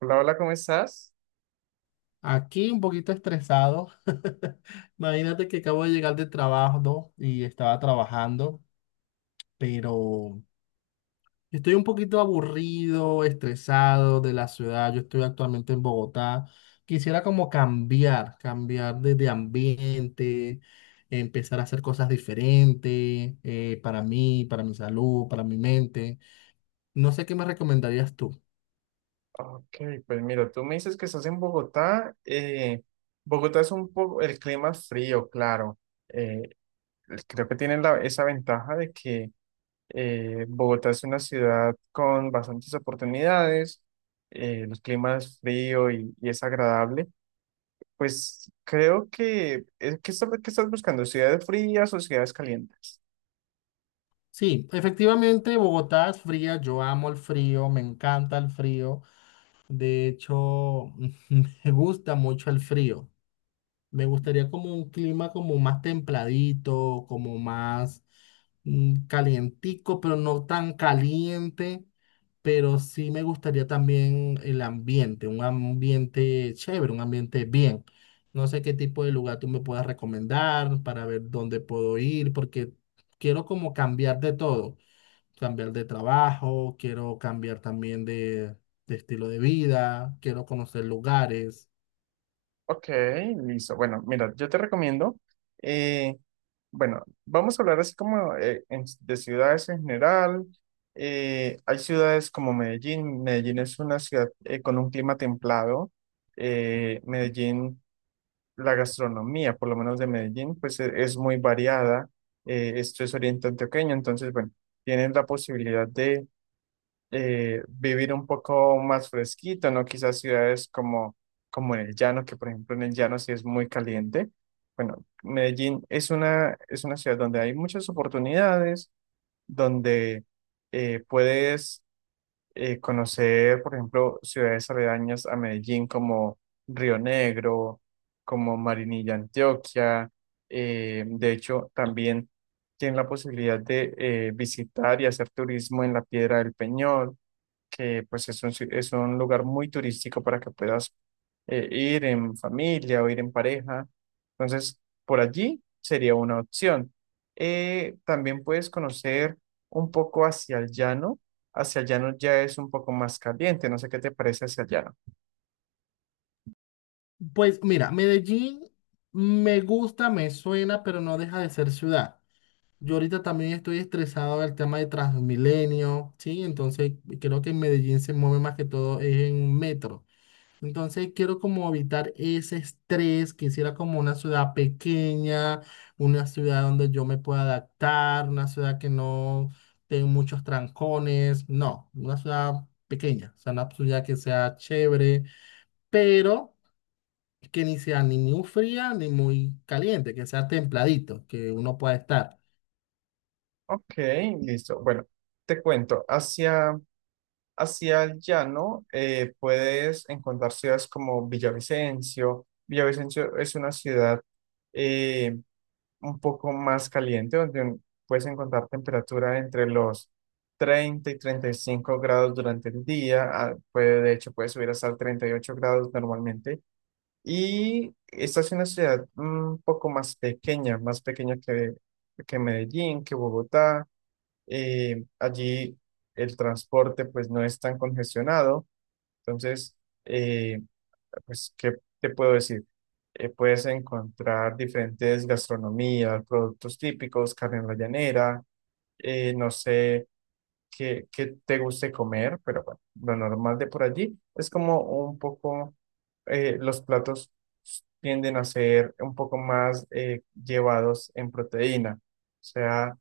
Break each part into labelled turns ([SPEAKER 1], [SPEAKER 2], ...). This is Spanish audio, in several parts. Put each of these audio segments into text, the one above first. [SPEAKER 1] Hola, hola, ¿cómo estás?
[SPEAKER 2] Aquí un poquito estresado. Imagínate que acabo de llegar del trabajo, ¿no? Y estaba trabajando, pero estoy un poquito aburrido, estresado de la ciudad. Yo estoy actualmente en Bogotá. Quisiera como cambiar, cambiar de ambiente, empezar a hacer cosas diferentes, para mí, para mi salud, para mi mente. No sé qué me recomendarías tú.
[SPEAKER 1] Ok, pues mira, tú me dices que estás en Bogotá. Bogotá es un poco, el clima es frío, claro. eh, Creo que tiene esa ventaja de que Bogotá es una ciudad con bastantes oportunidades, el clima es frío y es agradable. Pues creo que, ¿qué estás buscando? ¿Ciudades frías o ciudades calientes?
[SPEAKER 2] Sí, efectivamente Bogotá es fría, yo amo el frío, me encanta el frío. De hecho, me gusta mucho el frío. Me gustaría como un clima como más templadito, como más calientico, pero no tan caliente. Pero sí me gustaría también el ambiente, un ambiente chévere, un ambiente bien. No sé qué tipo de lugar tú me puedas recomendar para ver dónde puedo ir, porque quiero como cambiar de todo, cambiar de trabajo, quiero cambiar también de estilo de vida, quiero conocer lugares.
[SPEAKER 1] Ok, listo. Bueno, mira, yo te recomiendo, eh, bueno, vamos a hablar así como de ciudades en general. Hay ciudades como Medellín. Medellín es una ciudad con un clima templado. Medellín, la gastronomía, por lo menos de Medellín, pues es muy variada. Esto es oriente antioqueño, entonces, bueno, tienes la posibilidad vivir un poco más fresquito, ¿no? Quizás ciudades como en el llano, que por ejemplo en el llano sí es muy caliente. Bueno, Medellín es una ciudad donde hay muchas oportunidades, donde puedes conocer, por ejemplo, ciudades aledañas a Medellín como Río Negro, como Marinilla, Antioquia. De hecho, también tienes la posibilidad de visitar y hacer turismo en la Piedra del Peñol que pues es un, si- es un lugar muy turístico para que puedas ir en familia o ir en pareja. Entonces, por allí sería una opción. También puedes conocer un poco hacia el llano. Hacia el llano ya es un poco más caliente. No sé qué te parece hacia el llano.
[SPEAKER 2] Pues mira, Medellín me gusta, me suena, pero no deja de ser ciudad. Yo ahorita también estoy estresado del tema de Transmilenio, ¿sí? Entonces creo que en Medellín se mueve más que todo es en metro. Entonces quiero como evitar ese estrés, quisiera como una ciudad pequeña, una ciudad donde yo me pueda adaptar, una ciudad que no tenga muchos trancones, no, una ciudad pequeña, o sea, una ciudad que sea chévere, pero que ni sea ni muy fría ni muy caliente, que sea templadito, que uno pueda estar.
[SPEAKER 1] Ok, listo. Bueno, te cuento. Hacia el llano, puedes encontrar ciudades como Villavicencio. Villavicencio es una ciudad eh, un poco más caliente, donde puedes encontrar temperatura entre los 30 y 35 grados durante el día. Puede, de hecho, puede subir hasta 38 grados normalmente. Y esta es una ciudad un poco más pequeña que, Medellín, que Bogotá. Allí el transporte pues no es tan congestionado. Entonces, eh, pues, ¿qué te puedo decir? Puedes encontrar diferentes gastronomías, productos típicos, carne en la llanera. No sé qué te guste comer, pero bueno, lo normal de por allí es como un poco, los platos tienden a ser un poco más llevados en proteína. O sea,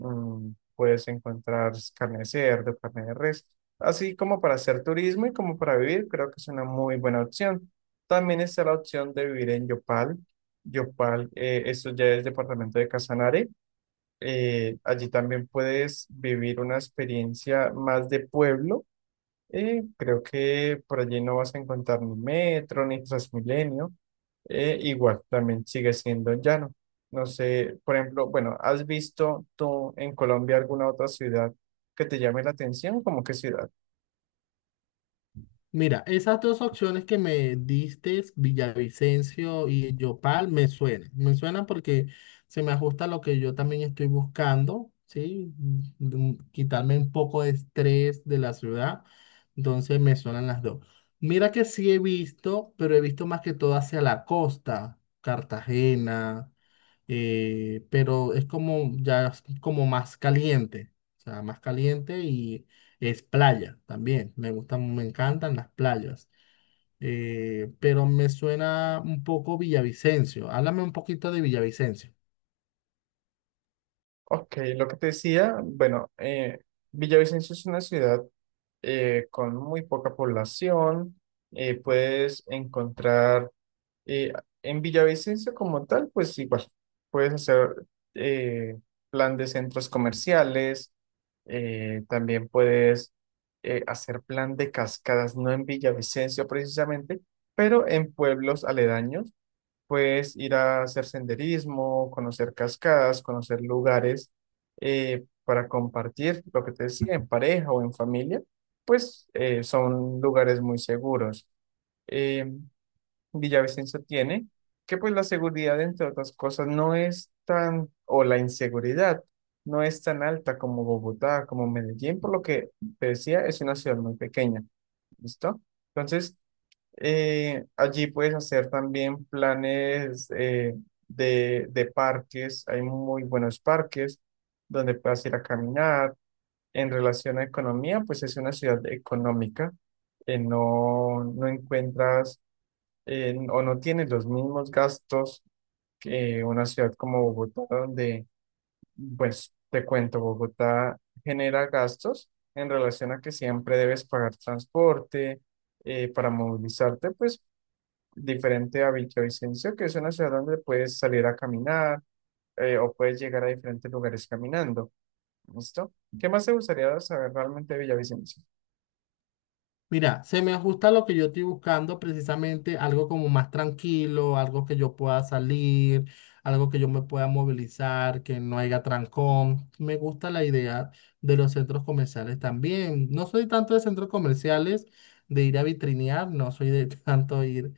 [SPEAKER 1] Puedes encontrar carne de cerdo, carne de res, así como para hacer turismo y como para vivir, creo que es una muy buena opción. También está la opción de vivir en Yopal. Yopal, esto ya es departamento de Casanare. Allí también puedes vivir una experiencia más de pueblo y creo que por allí no vas a encontrar ni metro ni Transmilenio. Igual también sigue siendo llano. No sé, por ejemplo, bueno, ¿has visto tú en Colombia alguna otra ciudad que te llame la atención? ¿Cómo qué ciudad?
[SPEAKER 2] Mira, esas dos opciones que me diste, Villavicencio y Yopal, me suenan. Me suenan porque se me ajusta a lo que yo también estoy buscando, ¿sí? Mm, quitarme un poco de estrés de la ciudad. Entonces me suenan las dos. Mira que sí he visto, pero he visto más que todo hacia la costa, Cartagena, pero es como ya es como más caliente, o sea, más caliente y es playa también. Me gustan, me encantan las playas, pero me suena un poco Villavicencio. Háblame un poquito de Villavicencio.
[SPEAKER 1] Ok, lo que te decía, bueno, Villavicencio es una ciudad con muy poca población. Puedes encontrar. Eh, en Villavicencio como tal, pues igual, puedes hacer eh, plan de centros comerciales, también puedes hacer plan de cascadas, no en Villavicencio precisamente, pero en pueblos aledaños, puedes ir a hacer senderismo, conocer cascadas, conocer lugares para compartir, lo que te decía, en pareja o en familia, pues son lugares muy seguros. Em, Villavicencio tiene, que pues la seguridad, entre otras cosas, no es tan, o la inseguridad no es tan alta como Bogotá, como Medellín, por lo que te decía, es una ciudad muy pequeña, ¿listo? Entonces, allí puedes hacer también planes de parques, hay muy buenos parques donde puedas ir a caminar. En relación a economía, pues es una ciudad económica, no encuentras o no tiene los mismos gastos que una ciudad como Bogotá, donde, pues, te cuento, Bogotá genera gastos en relación a que siempre debes pagar transporte para movilizarte, pues, diferente a Villavicencio, que es una ciudad donde puedes salir a caminar o puedes llegar a diferentes lugares caminando. ¿Listo? ¿Qué más te gustaría saber realmente de Villavicencio?
[SPEAKER 2] Mira, se me ajusta lo que yo estoy buscando, precisamente algo como más tranquilo, algo que yo pueda salir, algo que yo me pueda movilizar, que no haya trancón. Me gusta la idea de los centros comerciales también. No soy tanto de centros comerciales, de ir a vitrinear, no soy de tanto ir,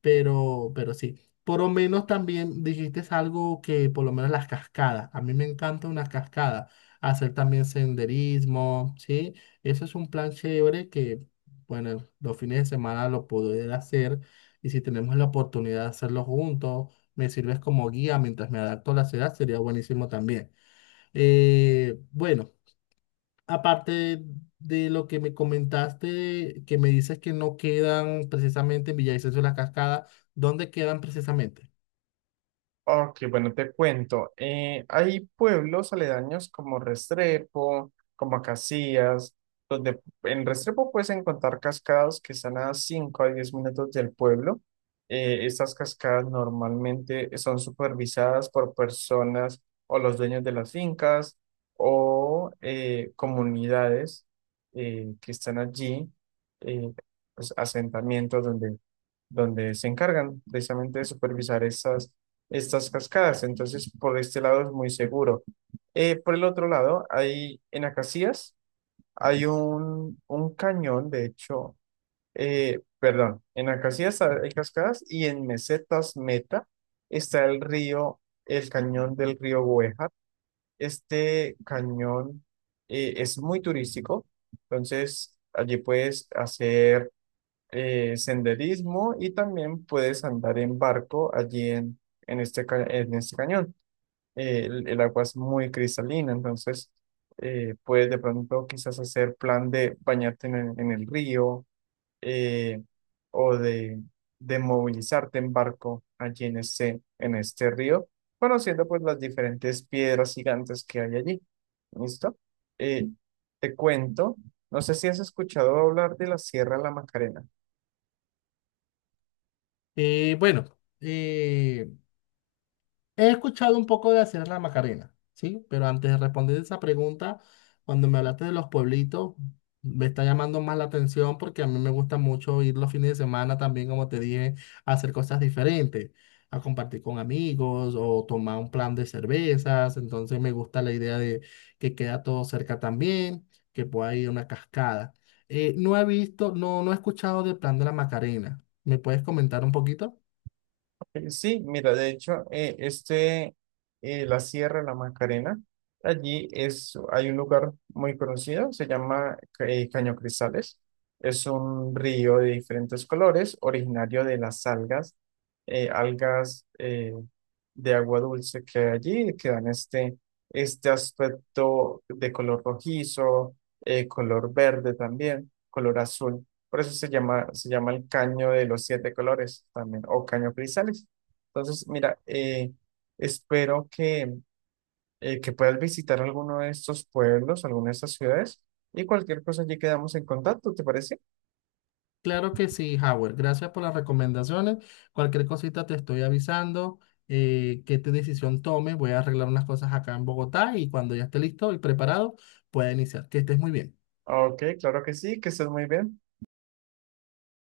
[SPEAKER 2] pero sí. Por lo menos también dijiste algo que, por lo menos las cascadas. A mí me encanta una cascada. Hacer también senderismo, ¿sí? Eso es un plan chévere que, bueno, los fines de semana lo poder hacer. Y si tenemos la oportunidad de hacerlo juntos, me sirves como guía mientras me adapto a la ciudad, sería buenísimo también. Bueno, aparte de lo que me comentaste, que me dices que no quedan precisamente en Villavicencio de la cascada, ¿dónde quedan precisamente?
[SPEAKER 1] Ok, bueno, te cuento. Hay pueblos aledaños como Restrepo, como Acacías, donde en Restrepo puedes encontrar cascadas que están a 5 a 10 minutos del pueblo. Estas cascadas normalmente son supervisadas por personas o los dueños de las fincas o comunidades que están allí, eh, pues, asentamientos donde se encargan precisamente de supervisar estas cascadas. Entonces, por este lado es muy seguro. Por el otro lado, hay en Acacías, hay un cañón, de hecho, perdón, en Acacías hay cascadas y en Mesetas Meta está el río, el cañón del río Güejar. Este cañón es muy turístico, entonces allí puedes hacer senderismo y también puedes andar en barco allí en este cañón. El agua es muy cristalina, entonces puedes de pronto quizás hacer plan de bañarte en el río eh, o de movilizarte en barco allí en este río, conociendo pues las diferentes piedras gigantes que hay allí. ¿Listo? Eh, Te cuento, no sé si has escuchado hablar de la Sierra de la Macarena.
[SPEAKER 2] Eh, bueno, eh, He escuchado un poco de hacer la Macarena, ¿sí? Pero antes de responder esa pregunta, cuando me hablaste de los pueblitos, me está llamando más la atención porque a mí me gusta mucho ir los fines de semana también, como te dije, a hacer cosas diferentes, a compartir con amigos o tomar un plan de cervezas. Entonces me gusta la idea de que queda todo cerca también, que pueda ir a una cascada. No he visto, no he escuchado del plan de la Macarena. ¿Me puedes comentar un poquito?
[SPEAKER 1] Sí, mira, de hecho, la Sierra de La Macarena, allí es, hay un lugar muy conocido, se llama Caño Cristales. Es un río de diferentes colores, originario de las algas, eh, algas eh, de agua dulce que hay allí, que dan este aspecto de color rojizo, color verde también, color azul. Por eso se llama el caño de los siete colores también, o caño cristales. Entonces, mira, espero que puedas visitar alguno de estos pueblos, alguna de estas ciudades, y cualquier cosa allí quedamos en contacto, ¿te parece?
[SPEAKER 2] Claro que sí, Howard. Gracias por las recomendaciones. Cualquier cosita te estoy avisando, qué te decisión tome. Voy a arreglar unas cosas acá en Bogotá y cuando ya esté listo y preparado, pueda iniciar. Que estés muy bien.
[SPEAKER 1] Ok, claro que sí, que estés muy bien.